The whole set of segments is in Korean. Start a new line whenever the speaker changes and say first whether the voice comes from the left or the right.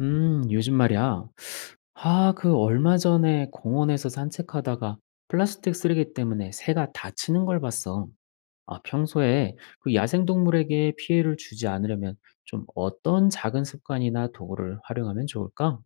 left: 요즘 말이야. 아, 그 얼마 전에 공원에서 산책하다가 플라스틱 쓰레기 때문에 새가 다치는 걸 봤어. 아, 평소에 그 야생동물에게 피해를 주지 않으려면 좀 어떤 작은 습관이나 도구를 활용하면 좋을까?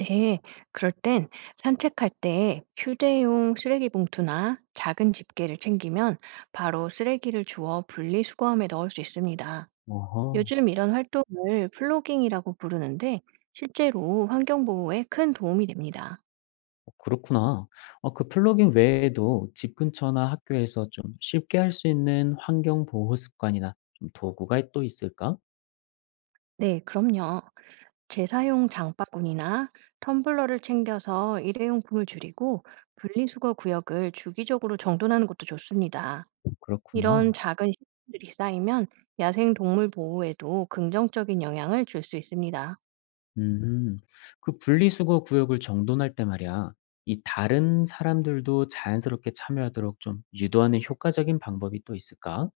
right: 네, 그럴 땐 산책할 때 휴대용 쓰레기 봉투나 작은 집게를 챙기면 바로 쓰레기를 주워 분리수거함에 넣을 수 있습니다.
left: 어허,
right: 요즘 이런 활동을 플로깅이라고 부르는데 실제로 환경보호에 큰 도움이 됩니다.
left: 그렇구나. 어, 그 플로깅 외에도 집 근처나 학교에서 좀 쉽게 할 수 있는 환경 보호 습관이나 좀 도구가 또 있을까?
right: 네, 그럼요. 재사용 장바구니나 텀블러를 챙겨서 일회용품을 줄이고 분리수거 구역을 주기적으로 정돈하는 것도 좋습니다.
left: 그렇구나.
right: 이런 작은 실수들이 쌓이면 야생 동물 보호에도 긍정적인 영향을 줄 수 있습니다.
left: 음. 그 분리수거 구역을 정돈할 때 말이야. 이 다른 사람들도 자연스럽게 참여하도록 좀 유도하는 효과적인 방법이 또 있을까?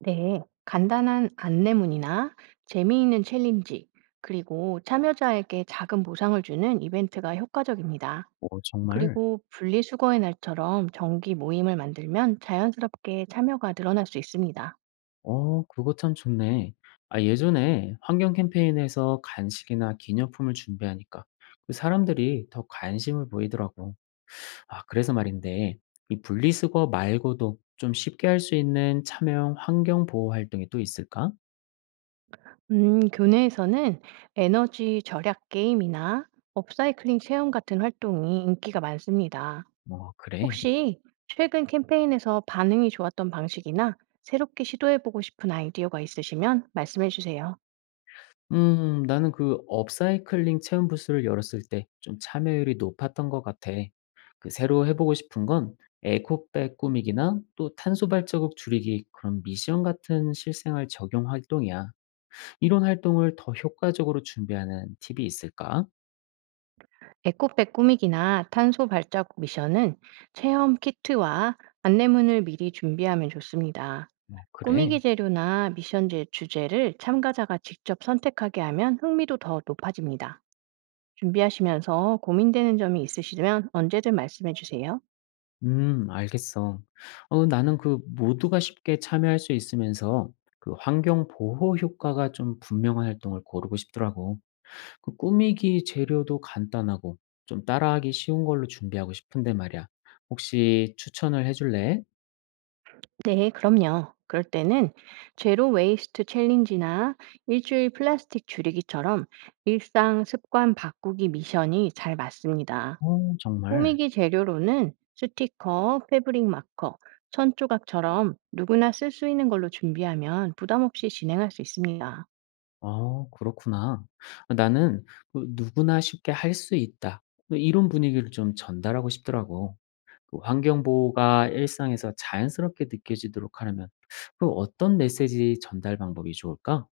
right: 네, 간단한 안내문이나 재미있는 챌린지, 그리고 참여자에게 작은 보상을 주는 이벤트가 효과적입니다.
left: 오 정말.
right: 그리고 분리수거의 날처럼 정기 모임을 만들면 자연스럽게 참여가 늘어날 수 있습니다.
left: 어, 그거 참 좋네. 아, 예전에 환경 캠페인에서 간식이나 기념품을 준비하니까 그 사람들이 더 관심을 보이더라고. 아, 그래서 말인데, 이 분리수거 말고도 좀 쉽게 할 수 있는 참여형 환경 보호 활동이 또 있을까?
right: 교내에서는 에너지 절약 게임이나 업사이클링 체험 같은 활동이 인기가 많습니다.
left: 어, 그래.
right: 혹시 최근 캠페인에서 반응이 좋았던 방식이나 새롭게 시도해보고 싶은 아이디어가 있으시면 말씀해주세요.
left: 나는 그 업사이클링 체험 부스를 열었을 때 좀 참여율이 높았던 것 같아. 그 새로 해보고 싶은 건 에코백 꾸미기나 또 탄소 발자국 줄이기 그런 미션 같은 실생활 적용 활동이야. 이런 활동을 더 효과적으로 준비하는 팁이 있을까?
right: 에코백 꾸미기나 탄소 발자국 미션은 체험 키트와 안내문을 미리 준비하면 좋습니다.
left: 뭐, 그래.
right: 꾸미기 재료나 미션 제 주제를 참가자가 직접 선택하게 하면 흥미도 더 높아집니다. 준비하시면서 고민되는 점이 있으시면 언제든 말씀해주세요.
left: 알겠어. 어, 나는 그 모두가 쉽게 참여할 수 있으면서 그 환경 보호 효과가 좀 분명한 활동을 고르고 싶더라고. 그 꾸미기 재료도 간단하고 좀 따라하기 쉬운 걸로 준비하고 싶은데 말이야. 혹시 추천을 해 줄래?
right: 네, 그럼요. 그럴 때는 제로 웨이스트 챌린지나 일주일 플라스틱 줄이기처럼 일상 습관 바꾸기 미션이 잘 맞습니다.
left: 어 정말?
right: 꾸미기 재료로는 스티커, 패브릭 마커, 천 조각처럼 누구나 쓸 수 있는 걸로 준비하면 부담 없이 진행할 수 있습니다.
left: 아 그렇구나. 나는 그 누구나 쉽게 할 수 있다. 그 이런 분위기를 좀 전달하고 싶더라고. 그 환경 보호가 일상에서 자연스럽게 느껴지도록 하려면 그 어떤 메시지 전달 방법이 좋을까?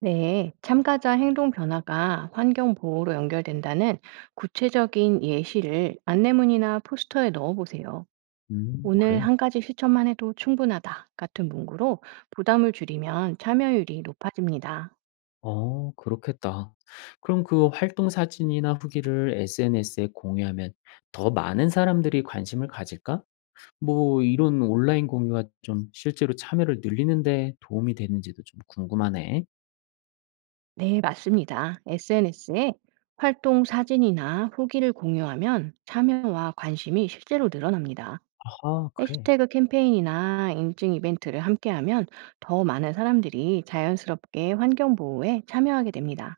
right: 네, 참가자 행동 변화가 환경 보호로 연결된다는 구체적인 예시를 안내문이나 포스터에 넣어 보세요. 오늘
left: 그래.
right: 한 가지 실천만 해도 충분하다 같은 문구로 부담을 줄이면 참여율이 높아집니다.
left: 어 그렇겠다. 그럼 그 활동 사진이나 후기를 SNS에 공유하면 더 많은 사람들이 관심을 가질까? 뭐 이런 온라인 공유가 좀 실제로 참여를 늘리는 데 도움이 되는지도 좀 궁금하네.
right: 네, 맞습니다. SNS에 활동 사진이나 후기를 공유하면 참여와 관심이 실제로 늘어납니다.
left: 아하, 그래.
right: 해시태그 캠페인이나 인증 이벤트를 함께하면 더 많은 사람들이 자연스럽게 환경 보호에 참여하게 됩니다.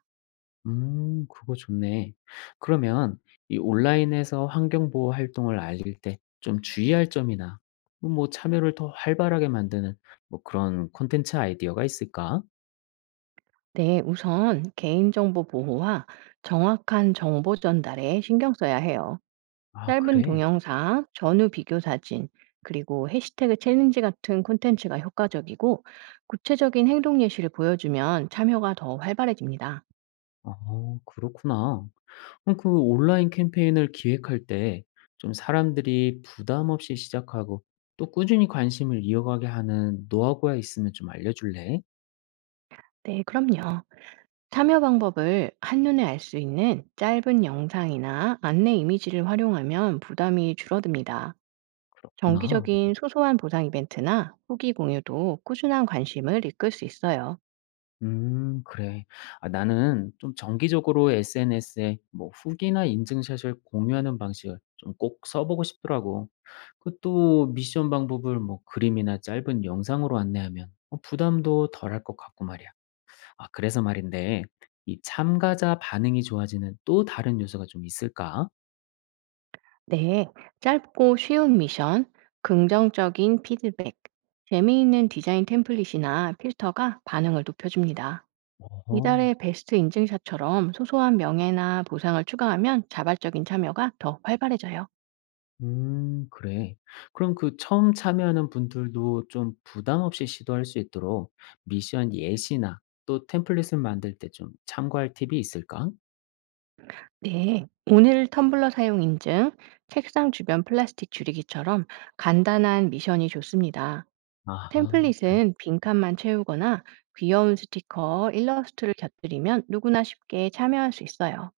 left: 그거 좋네. 그러면 이 온라인에서 환경 보호 활동을 알릴 때 좀 주의할 점이나 뭐 참여를 더 활발하게 만드는 뭐 그런 콘텐츠 아이디어가 있을까?
right: 네, 우선 개인정보 보호와 정확한 정보 전달에 신경 써야 해요.
left: 아,
right: 짧은
left: 그래.
right: 동영상, 전후 비교 사진, 그리고 해시태그 챌린지 같은 콘텐츠가 효과적이고 구체적인 행동 예시를 보여주면 참여가 더 활발해집니다.
left: 어, 그렇구나. 어 그 온라인 캠페인을 기획할 때 좀 사람들이 부담 없이 시작하고 또 꾸준히 관심을 이어가게 하는 노하우가 있으면 좀 알려줄래?
right: 네, 그럼요. 참여 방법을 한눈에 알 수 있는 짧은 영상이나 안내 이미지를 활용하면 부담이 줄어듭니다.
left: 그렇구나.
right: 정기적인 소소한 보상 이벤트나 후기 공유도 꾸준한 관심을 이끌 수 있어요.
left: 그래. 아, 나는 좀 정기적으로 SNS에 뭐 후기나 인증샷을 공유하는 방식을 좀 꼭 써보고 싶더라고. 그 또 미션 방법을 뭐 그림이나 짧은 영상으로 안내하면 부담도 덜할 것 같고 말이야. 아 그래서 말인데 이 참가자 반응이 좋아지는 또 다른 요소가 좀 있을까?
right: 네, 짧고 쉬운 미션, 긍정적인 피드백, 재미있는 디자인 템플릿이나 필터가 반응을 높여줍니다.
left: 어
right: 이달의 베스트 인증샷처럼 소소한 명예나 보상을 추가하면 자발적인 참여가 더 활발해져요.
left: 그래. 그럼 그 처음 참여하는 분들도 좀 부담 없이 시도할 수 있도록 미션 예시나 또 템플릿을 만들 때 좀 참고할 팁이 있을까?
right: 네, 오늘 텀블러 사용 인증, 책상 주변 플라스틱 줄이기처럼 간단한 미션이 좋습니다.
left: 아하. 그래.
right: 템플릿은 빈칸만 채우거나 귀여운 스티커, 일러스트를 곁들이면 누구나 쉽게 참여할 수 있어요.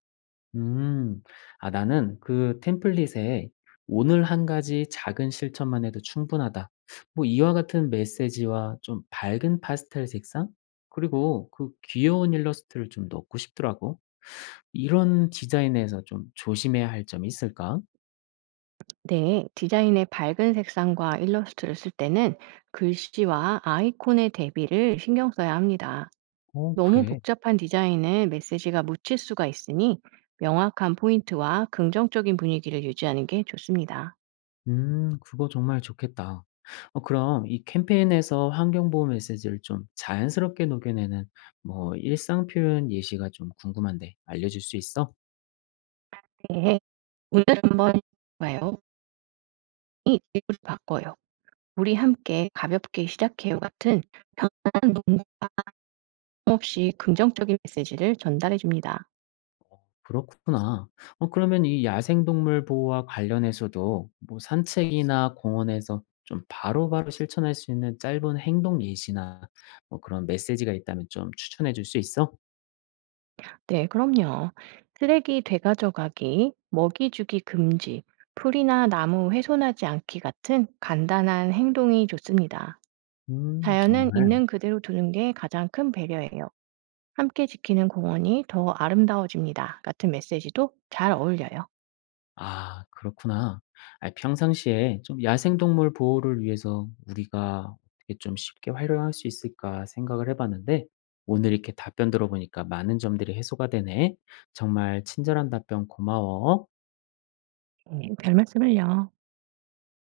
left: 음. 아 나는 그 템플릿에 '오늘 한 가지 작은 실천만 해도 충분하다.' 뭐 이와 같은 메시지와 좀 밝은 파스텔 색상 그리고 그 귀여운 일러스트를 좀 넣고 싶더라고. 이런 디자인에서 좀 조심해야 할 점이 있을까?
right: 네, 디자인의 밝은 색상과 일러스트를 쓸 때는 글씨와 아이콘의 대비를 신경 써야 합니다.
left: 어
right: 너무
left: 그래.
right: 복잡한 디자인은 메시지가 묻힐 수가 있으니 명확한 포인트와 긍정적인 분위기를 유지하는 게 좋습니다.
left: 그거 정말 좋겠다. 어 그럼 이 캠페인에서 환경 보호 메시지를 좀 자연스럽게 녹여내는 뭐 일상 표현 예시가 좀 궁금한데 알려줄 수 있어?
right: 네, 오늘 한번 봐요. 이 질문 바꿔요. 우리 함께 가볍게 시작해요 같은 편안한 농담 없이 긍정적인 메시지를 전달해 줍니다.
left: 그렇구나. 어 그러면 이 야생동물 보호와 관련해서도 뭐 산책이나 공원에서 좀 바로바로 실천할 수 있는 짧은 행동 예시나 뭐 그런 메시지가 있다면 좀 추천해 줄 수 있어?
right: 네, 그럼요. 쓰레기 되가져가기, 먹이 주기 금지, 풀이나 나무 훼손하지 않기 같은 간단한 행동이 좋습니다. 자연은
left: 정말.
right: 있는 그대로 두는 게 가장 큰 배려예요. 함께 지키는 공원이 더 아름다워집니다. 같은 메시지도 잘 어울려요.
left: 아 그렇구나. 아 평상시에 좀 야생동물 보호를 위해서 우리가 어떻게 좀 쉽게 활용할 수 있을까 생각을 해 봤는데 오늘 이렇게 답변 들어보니까 많은 점들이 해소가 되네. 정말 친절한 답변 고마워.
right: 네, 별 말씀을요.